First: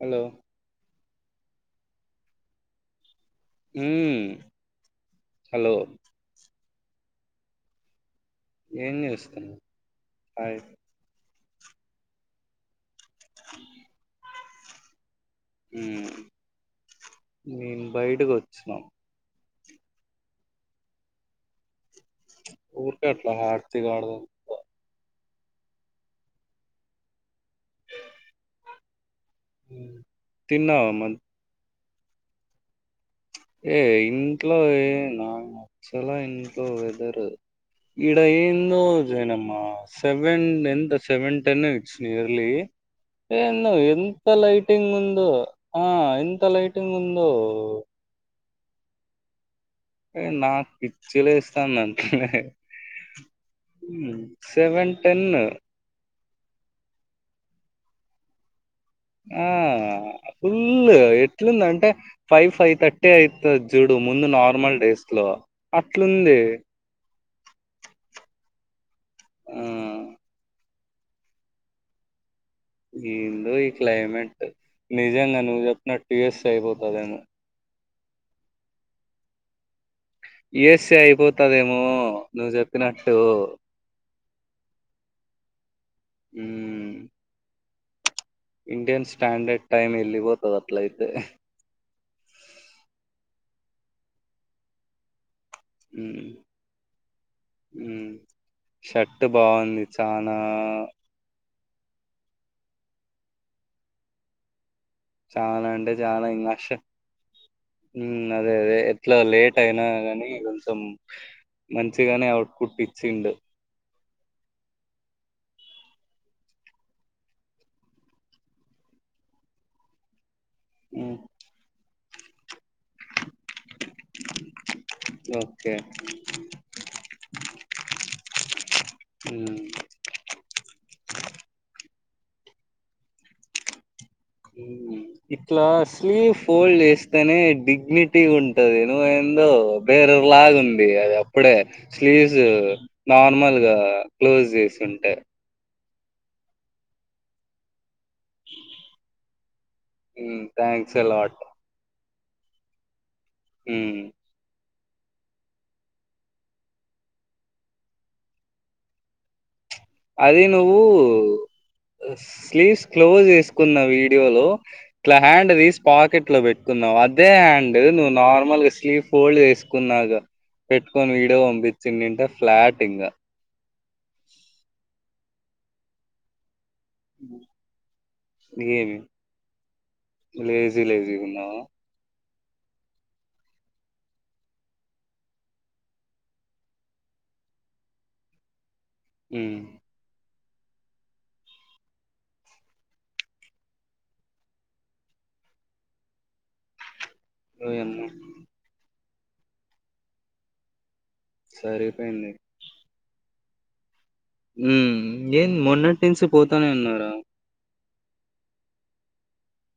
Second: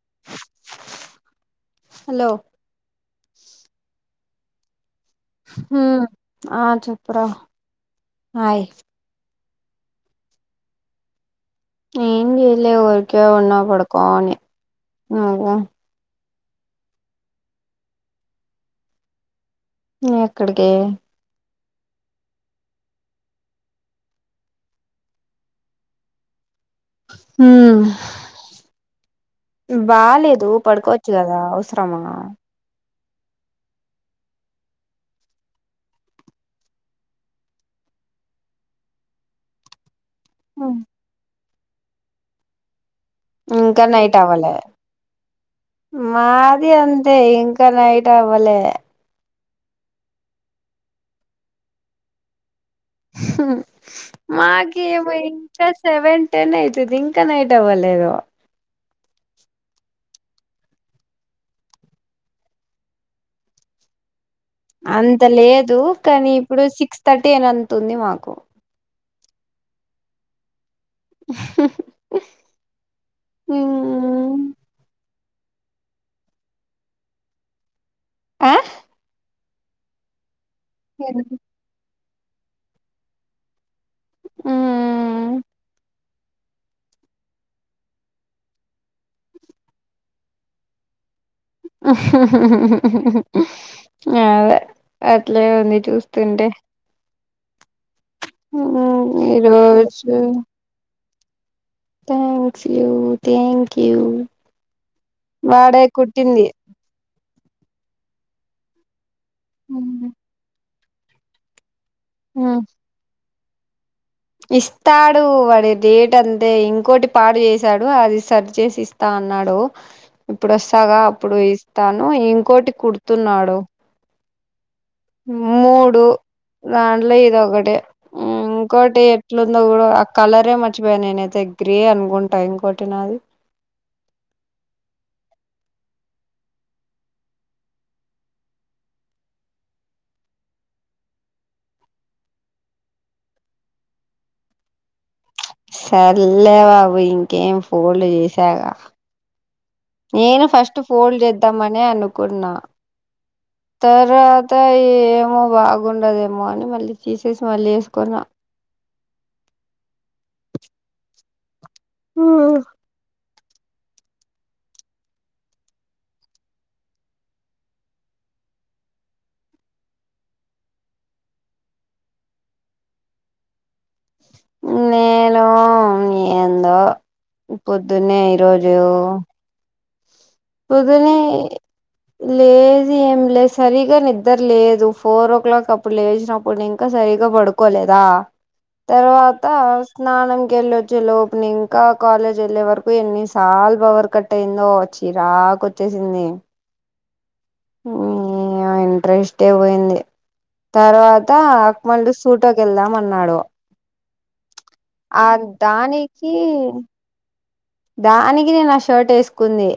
Hello hello హు హ్ ఆ చప్పురా ఏం జేస్తున్నావ్ హాయ్ ఏం చేయలే ఉరికే ఉన్నా పడుకోని. నువ్వు మేము బయటకి వచ్చినం. ఎక్కడికి? ఊరికే అట్లా హార్తి కాడ హుమ్ ఉమ్, బాలేదు తిన్నావా పడుకోవచ్చు మద్ కదా అవ స్రమా ఏ ఇంట్లో ఏ నాకు నచ్చలా ఇంట్లో వెదరు. ఇడ ఎందో జనమ్మా సెవెన్ ఎంత సెవెన్ టెన్ వచ్చి నియర్లీ ఏందో ఇంకా నైట్ ఎంత అవ్వలే లైటింగ్ ఉందో ఆ ఎంత లైటింగ్ ఉందో. నైయిట్ అవ్వలే అ నాకు పిచ్చిలేస్తాంది అందుకనే హ్ సెవెన్ మాకేమో టెన్ ఇంక సెవెన్ టెనె అయితది ఇంకా నైట్ అవ్వలేదు. ఆ ఫుల్ ఎట్లుందంటే ఫైవ్ ఫైవ్ థర్టీ అయితది చూడు ముందు నా అంత లేదు కానీ ఇప్పుడు సిక్స్ థర్టీ అని అంత ఉంది మాకు. ఆ [inaudible] ఎందో ఈ హ్మ్ క్లైమేట్ నిజంగా నువ్వు చెప్పినట్టు యూ ఎస్ ఎ అయిపోతదేమో. ఆ యూ ఎస్ ఎ అయిపోతదేమో నువ్వు చెప్పినట్టు. ఆ హ్ ఇండియన్ స్టాండర్డ్ టైమ్ ఎళ్ళి పోతది అట్లఅయితే. అదే ఆ ట్లే ఉంది చూస్స్తుంటే. హ్ షర్ట్ బావుంది ఈరోజు చానా. Thanks you thank you. చానా వాడే అంటే చానా కుట్టింది ఇంగా ష హ్ అదే అదే. ఇట్లో లేట్ అయినా ఉమ్, కాని కొంచెం మంచిగనే ఉమ్. అవుట్పుట్ ఇచ్చిండు. ఇస్తాడు వాడి డేట్ అంతే ఇంకోటి పాడు చేసాడు, అది సరి చేసి ఇస్తా అన్నాడు. ఇప్పుడు వస్తాగా ఉమ్, అప్పుడు ఇస్తాను ఇంకోటి కుడుతున్నాడు. ఓకే మూడు దాంట్లో ఇదోకటి. ఇంకోటి ఉమ్, ఎట్లుందో కూడా ఆ కలరే మర్చిపోయా నేనైతే గ్రే అనుకుం టా ఇంకోటినాది. హ్ ఇట్లా స్లీవ్ ఫోల్డ్ చేస్తనే డిగ్నిటీ ఉంటది. నువ్వ ఎందో బే గ్గర్ లాగ ఉంది. అది అప్పుడే స్లీవ్స్ నార్మల్ గా క్లోజ్ చేసుం టే సర్లే బాబు ఇంకేం ఫోల్డ్ చేసాగా. నేను ఫస్ట్ థ్యాంక్స్ ఫోల్డ్ అలాట్ చేద్దాంమనే అనుకున్నా. తర్వాత ఇగా ఏమో బాగుండదేమో అని మళ్ళీ తీసేసి మళ్ళీ ఎసుకున్నా. అది నువ్వు స్లీవ్స్ క్లోజ్ చేస్ కున్న వీడియో లో ఇట్ల హ్యాండ్ తీస్ పాకెట్ లో పెట్టుకున్నవు. అదే హ్యాండ్ నువ్వు నార్మల్ గా స్లీవ్ ఫోల్డ్ చేసుకున్నాక పెట్టుకొని విడియో పంపించిఉండుంటే ఫ్లాట్ ఇంగా నేను మీ ఎం దో పొద్దున్నే ఈరోజు ఏమి లేజీ లేజీగ ఉన్నావా. లేజీ ఏం లేద్ సరిగా నిద్దర్ లేదు. ఫోర్ ఓ క్లాక్ అప్పుడు లేశినప్పుడు ఇంకా సరి గ్గా పడుకోలేదా. తర్వాతా స్నానం కెళ్ళొచ్చే లోపు నింకా కాలేజ్ వెళ్ళే వరకు ఎన్నిసార్లు పవర్ కట్ అయిందోచ్చ్ చిరాకొచ్చేశింది. ఓయమ్మో [unintelligible] పోయింది. తర్వాతా మళ్ళి సరిపోయింది సూటోకి వెళ్దాం అన్నాడు. ఊ ఆ ఏంద్ మొన్నటి నుంచి దానికి పోతానే ఉన్నారా. దానికి నిన్న ఆ షర్ట్ ఏసుకుంది.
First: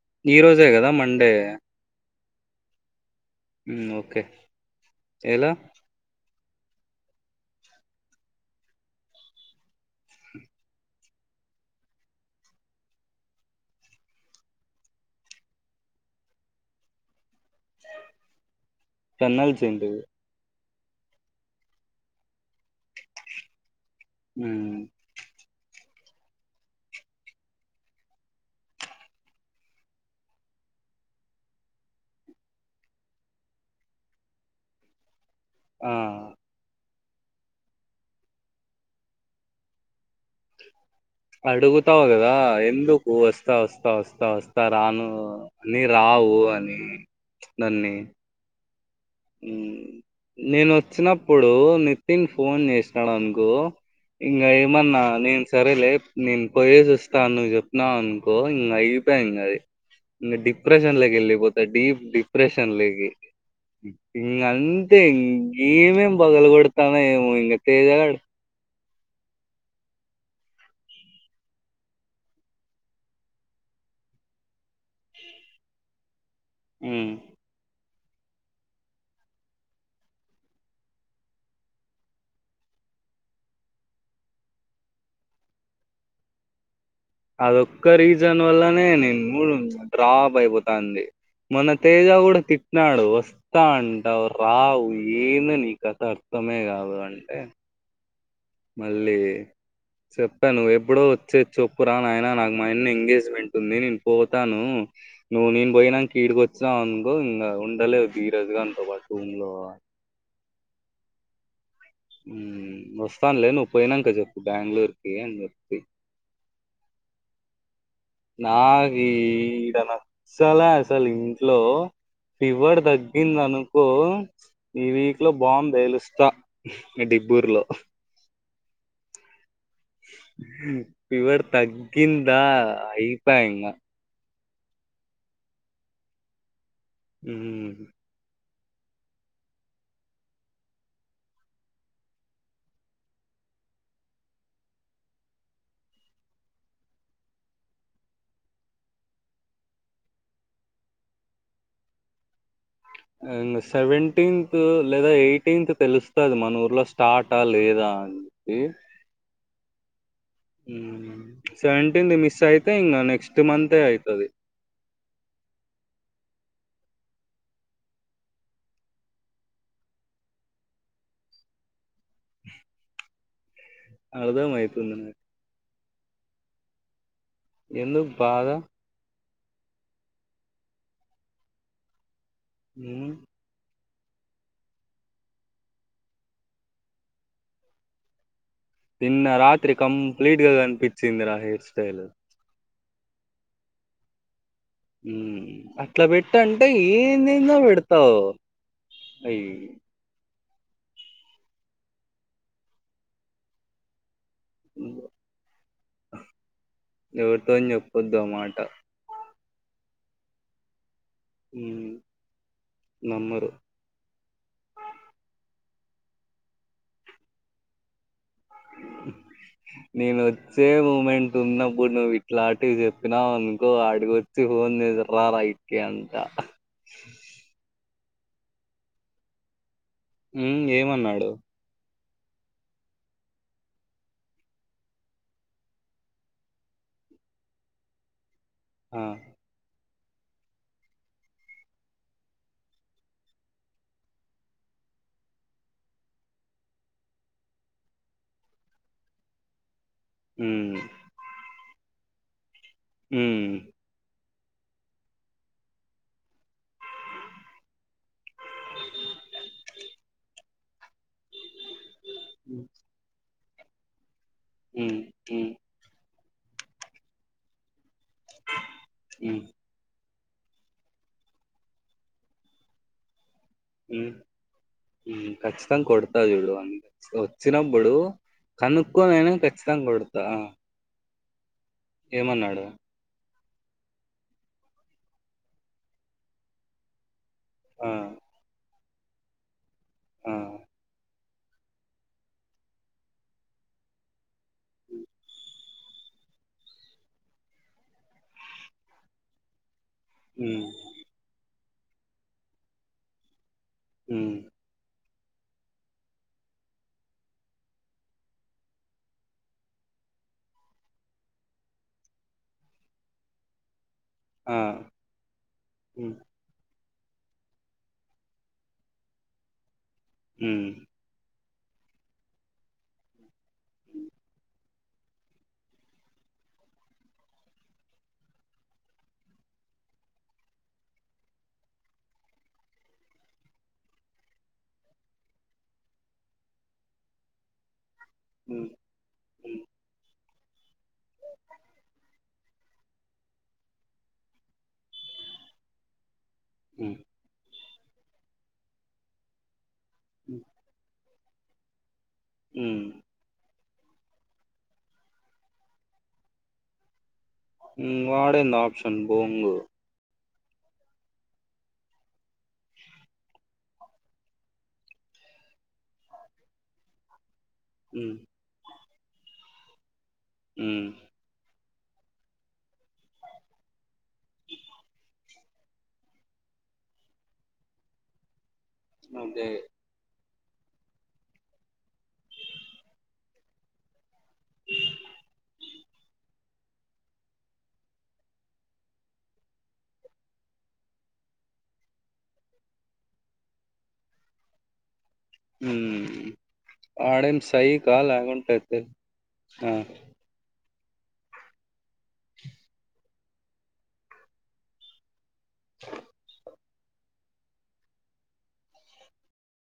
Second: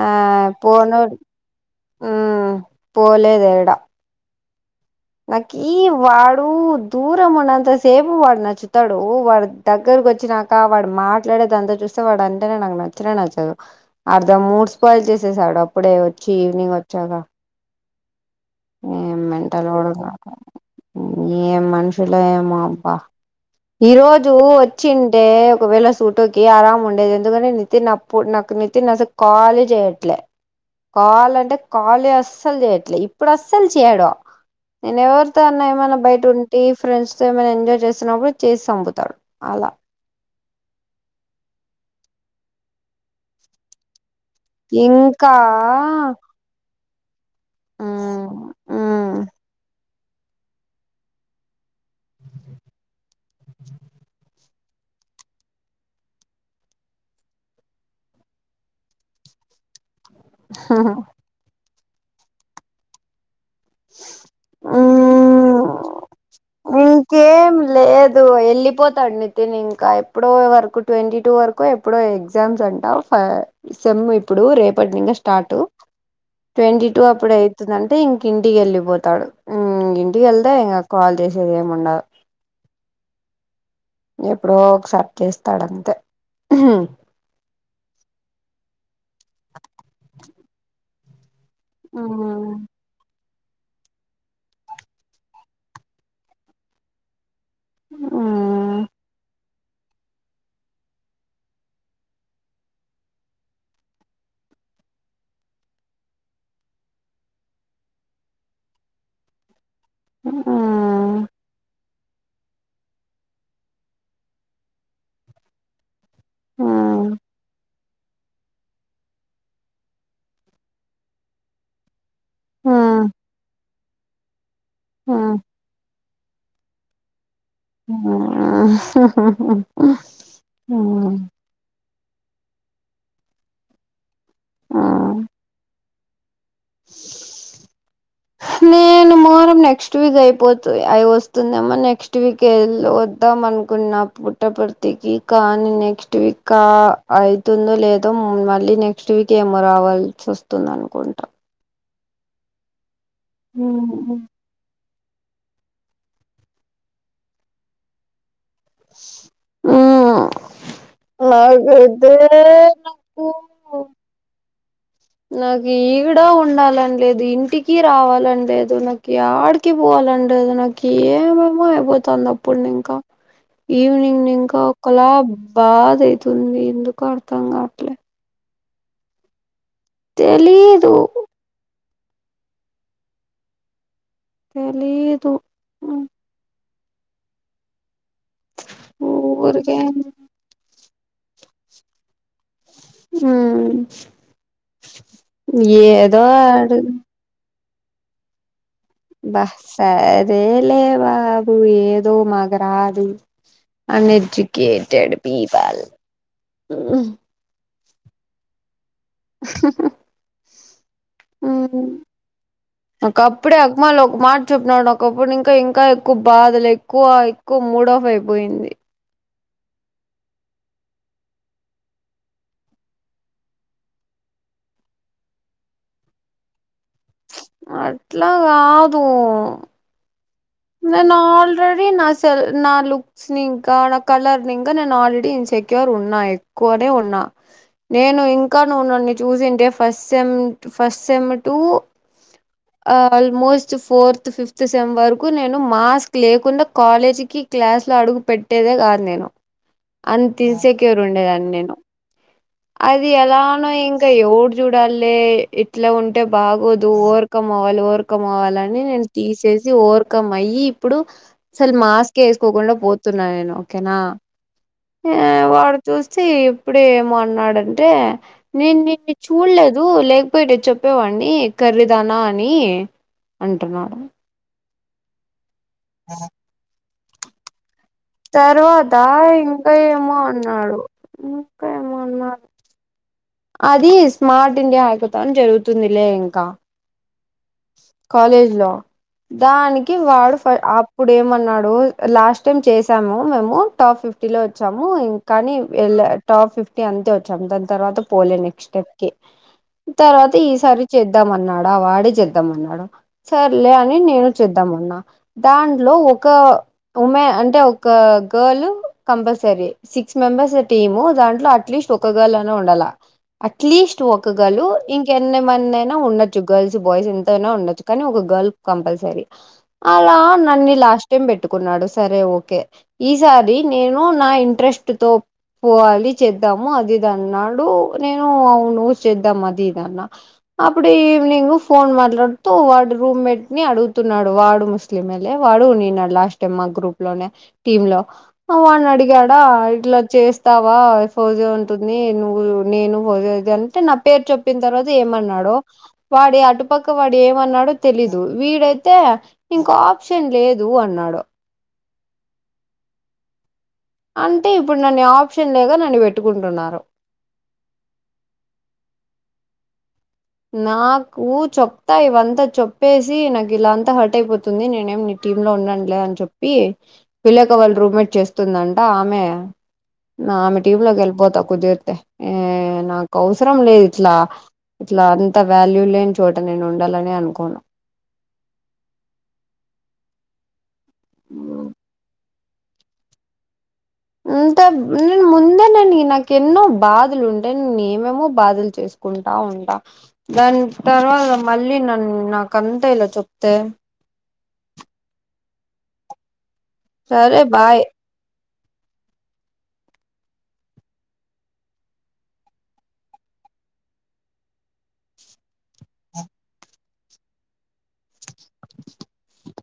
ఆ ఈ రోజే కదా పోను మండే ఆ ఊ ఓకే ఎలా నాకిీ వాడ్ ఊ దూరం ఉన్నంత సేపు వాడు నచ్చుతాడూ. వాడు దగ్గరకు వచ్చినాకా వాడు మాట్లాడ్ [unintelligible] దాంతో చూస్తే వాడు అంటనే నాకు నచ్చనే నచ్చదు. అర్ధ మూడ్ స్పాయిల్ చేశేసాడు అప్పుడే వచ్చి ఈవినింగ్ వచ్చాగా ఏం టన్నల్స్ మెంటలోడు ఏంటివి [inaudible] ఏం మనుషులో ఏమొ అబ్బా. ఈ రోజూ ఉమ్, వచ్చింటే ఒకవేళ స్ ఫోటోకి ఆరాం ఉండేది. ఎందుకని నితిన్ అప్పుడు నాకు నితిన్ అసల్ కాలే చేయ్యట్లే. కాల్ అంటే కాలే అస్సల్ చేయట్లే. ఇప్ ఇప్పుడ్ అస్సల్ చేయడూ. నేను ఎవరితో అన్నా ఏమన్నా బయట ఆ ఉంటీ ఫ్రెండ్స్ సో ఏమైనా ఎంజాయ్ చేస్తునప్పుడు చేసి సంపుతాడు అలా. అడుగుతావు గదా ఎందుకు వస్తా వస్తా వస్త్ స్తా వస్తా రానూ ఇంకా నీ రావు అనీ. నన్నీ మ్మ్ మ్మ్ ఊ నేను వచ్చినప్పుడూ నితిన్ ఫోన్ చేశినాడు అనుకో ఇంగ ఏమన్నా నేన్ సరేలే నేను పోయేసి వస్తాను నువ్వు చెప్న్నావు అనుకో ఇంగ అయిప్ పోయింది అది. ఇంగ డిప్రెషన్లో కి ఎళ్ళిపోతాడ్ డీప్ డిప్రెషన్లోకి. ఇంగంతే మ్మ్ ఇంగేమేమ్ పల్ ఇంకేం లేదు ఎళ్ళిపోత్ తాడు నితిన్ ఇంకా. ఎప్పుడో వరకు ట్వంటీ టూ వరకో ఎప్పుడో ఎగ్జామ్స్ అంటా ఫా సెమ్ మ్మ్ ఇప్పుడూ రేపటి నింగా స్టార్టు. ట్వంటీ టూ ఉమ్ అప్పుడు అయితుందంట్ టే ఇంక ఇంటికెళ్ళిపోతాడు. ఊ ఇంటికెళ్తే ఇంగ కాల్ చేశ్ జేముండదు. ఎప్పుడో ఒకసారి చేస్తాడంతే. అదొక్క రీజన్ వల్లనే నీ మూడు డ్రాప్ అయిపోతాంది. మొన్న తేజా గూడా మ్మ్ తిట్టినాడు వస్త్ స్తాను అంటావు రావు ఏందో నీ కథ అర్థమే గాదు అంటే మళ్ళీ చెప్పా నువ్వు ఎప్పుడో వచ్చేద్ చెప్పురా నాయనా. నాకు మాయన్న ఎంగేజ్మెంట్ ఉంది నేను పోతానూ. నువ్వు నేను పోయినంక ఈడికి వచ్చినావనుకో ఇంగా ఉండలేవ్ ధీరజ్ గాన్తో పాటు రూమ్ లో ఆ ఊ వస్తాన్లే నువ్వు పోయినంక చెప్పు బేంగళూర్కి అని చెప్తి. ఆ నాకీ ఈడ నచ్చలే అసల్ ఇంట్లో. ఫీవర్ తగ్గిందనుకో ఈ వీక్ లో నేను బాంబ్ పేలుస్ స్తా మీ డిబ్బూర్లో. ఆ ఫీవర్ తగ్గిందా అయిపాయ్ ఇంగా. ఆ హమ్ నేను మోహర్రం నెక్స్ట్ వీక్ అయిపోతది అయి వస్తుందమ్మ నెక్స్ట్ వీక్ వెళ్లి వద్దాం అనుకున్నా పుట్ట పర్తికి కానీ నెక్స్ట్ వీక్ కా అవుతుందో లేదో మళ్ళీ నెక్స్ట్ వీక్ ఏమో రావాల్సి వస్తుంది అనుకుంటా సెవెంటీన్త్ లేదా ఎయిటీన్త్ తెలుస్తది మన ఊర్లో స్టార్ట్ హా లేదా అని చెప్పి ఉం సేవెంటేంత్ మిస్ అయితే ఇంగ నెక్స్ట్ మంతే నాకు అయితది నాకు ఈడా ఉండాలని లేదు ఇంటికి రావాలని లేదు నాకు ఆడికి పోవాల అలాంటిది నాకు ఏమేమో అయిపోతుంది అప్పుడు ఇంకా ఈవినింగ్ అర్థం ఇంకా అయితుంది ఒకలా నాకు బాధ అయితుంది ఎందుక ఎందుకు బాధ తెలీయదు ఉం తెలీదు నిన్న రాత్రి ఊరికే కంప్లీట్గా కనిపిచ్చిందిరా నీ స్టైల్ హుమ్ ఉం అట్లా పెట్టంటే ఆడు ఏందేందో పెడతావు భ అయి సర్ ఏమ్లే బాబు ఏదో మాగురాదు అని పల్ [unintelligible] వొద్దు ఆ మాట [inaudible] హ్మ్ ఒక నమ్మరు అప్పుడు అక్మల్ ఒక మాట చెప్పినాడు ఒకప్పుడు ఇంకా ఇం ఇంకా ఎక్కువ బాధలు ఎక్కువ ఎక్కువ మూడ్ ఆఫ్ అయిపోయింది నేను వచ్చే మూమెంట్ ఉన్నప్పుడు నువ్వు ఇట్లాంటివి చెప్పినావు అనుకో అడిగ వచ్చి ందదారయితే అంత [unintelligible] అట్లా కాదు హ్మ్ నేను ఏమన్నాడు ఆల్రెడీ నా లుక్స్ ని ఇంకా నా కలర్ ని ఇంకా నేను ఆల్రెడీ ఇన్సెక్యూర్ ఉన్నా ఎక్కువనే ఉన్నా నేను ఇంకా నువ్వు ఆ నన్ను చూసింటే ఫస్ట్మ్ first sem to almost fourth fifth sem వరకు కు నేను మాస్క్ లేకుండా కాలేజీకి క్లాస్ లో అడుగు పెట్టేదే కాదు నేను అంత ఇన్ హ్మ్ సెక్యూర్ ఉండేదాన్ని నేను అది హ్మ్ ఎలానో ఇంగ ఎవడు చూడాలే ఇట్లా ఉంటే బాగోదు ఓవర్కమ్ అవ్వాలి ఓర్ కం అవ్వాలని నేను తీసేసి ఓవర్కమ్ అయ్యి ఇప్పుడు అసలు మాస్క్ వేసుకోకుండా పోతున్నా నేను ఓకేనా హ్మ్ ఆ హ్మ్ వాడు చూస్తే ఇప్పుడే ఏమో అన్నాడు అంటే నేను నిన్ను హ్మ్ చూడలేదు లే చెప్పేవాడిని కర్రీదానా అని అంటున్నాడు ఉం ఖచ్చితంగా కొడతా చూడు వాన్ని అ వచ్చినప్పు ప్పుడు తర్వాత కనుక్కోని అయిన ఇంకా ఖచ్చితంగా ఏమో కొడతా అన్నాడు ఇంకా ఏమో అన్నాడు ఏమన్నాడు అది స్మార్ట్ ఇండియా హకథాన్ జరుగుతుందిలే ఇంకా ఆ కాలేజ్ లో దానికి ఆ వాడు అప్పుడు ఏమన్నా న్నడూ లాస్ట్ టైమ్ చేసాము మేము టాప్ ఫిఫ్టీ లో వచ్చాము ఇంకా కానీ టాప్ టాప్ ఫిఫ్టీ అంతే వచ్చాం దాని తర్వాత పోలే నెక్స్ట్ స్టెప్ కి తర్వాత హ్మ్ ఈసారి చేద్దాం అన్నాడు వాడే చేద్దామన్నాడు సర్లే అని నేను హ్మ్ చేద్దామన్నా దాంట్లో ఒక ఉమెన్ అంటే ఒక girl compulsory six members team దాంట్లో అట్లీస్ట్ ఒక గర్ల్ ఉండాల అట్లీస్ట్ ఒక ఆ గర్ల్ ఇంకెన్నమన్నయినా ఉమ్ ఉండొచ్చు గర్ల్స్ బాయ్స్ ఎంతనా ఉండొచ్చు కానీ ఒక గర్ల్ కంపల్సరీ అలా ఉమ్ నన్ను లాస్ట్ టైం పెట్టుకట్టుకున్నాడు సరే ఓకే ఈసారి నేను నా ఇంట్రెస్ట్ తో పోవాలి చేద్దాము అది ఇది అన్నాడు నేను అవును చేద్దాం అది ఇదన్న అప్పుడు ఈవినింగ్ ఫోన్ మాట్లాడుతూ వాడు రూమ్మేట్ ని అడుగుతున్నాడు వాడు ముస్లిం లే వాడు నిన్నాడు లాస్ట్ టైమ్ మా గ్రూప్ లోనే టీమ్ లో ఉమ్ వాని అడిగాడా ఇట్లా చేస్తావా ఫోజియో ఉంటుంది నువ్వు నేను వదేది అంటే నా పేరు చెప్పిన తర్వాత ఏమన్నాడో వాడు ఉమ్ అటుపక్క వాడు ఏమన్నాడో తెలీదు వీడైతే ఇంకో ఆప్షన్ లేదు అన్నాడు ఉ అంటే ఇప్పుడు నన్ను ఆప్షన్ లేగా నన్ను పెట్టుకుంటున్నారు వాడేంది ఆప్షన్ బొంగు నాకు చెప్తా ఇవంతా చెప్పేసి నాకు ఇలా అంతా హట్ అయిపోతుంది నేనేమి ని టీమ్ లో ఉన్నాండిలే అని చెప్పి పీలేక వాళ్ళు రూమ్మేట్ ఉమ్ చేస్తుందంట ఆమె ఆమె టీమ్ ఉమ్ లోకి వెళ్ళిపోతా కుదిరేతే ఏ నాకు అవసరం లేదు ఇట్లా ఇట్లా అంత వాల్యూ లేని చోట నేను ఉండాలని అనుకోను అంతే అ అహ అంత నేను ముందే నేను నాకు ఎన్నో బాధలు ఉంటే నే ఏమేమో బాధలు చేసుకుంటాం అంత దాని తర్వాత మళ్ళీ నన్ను నాక అంతా ఇలా చెప్తే ఉ సరే వాడేమన్నా బాయ్ సైకో లేకుంటే ఉ హు ఆ [inaudible]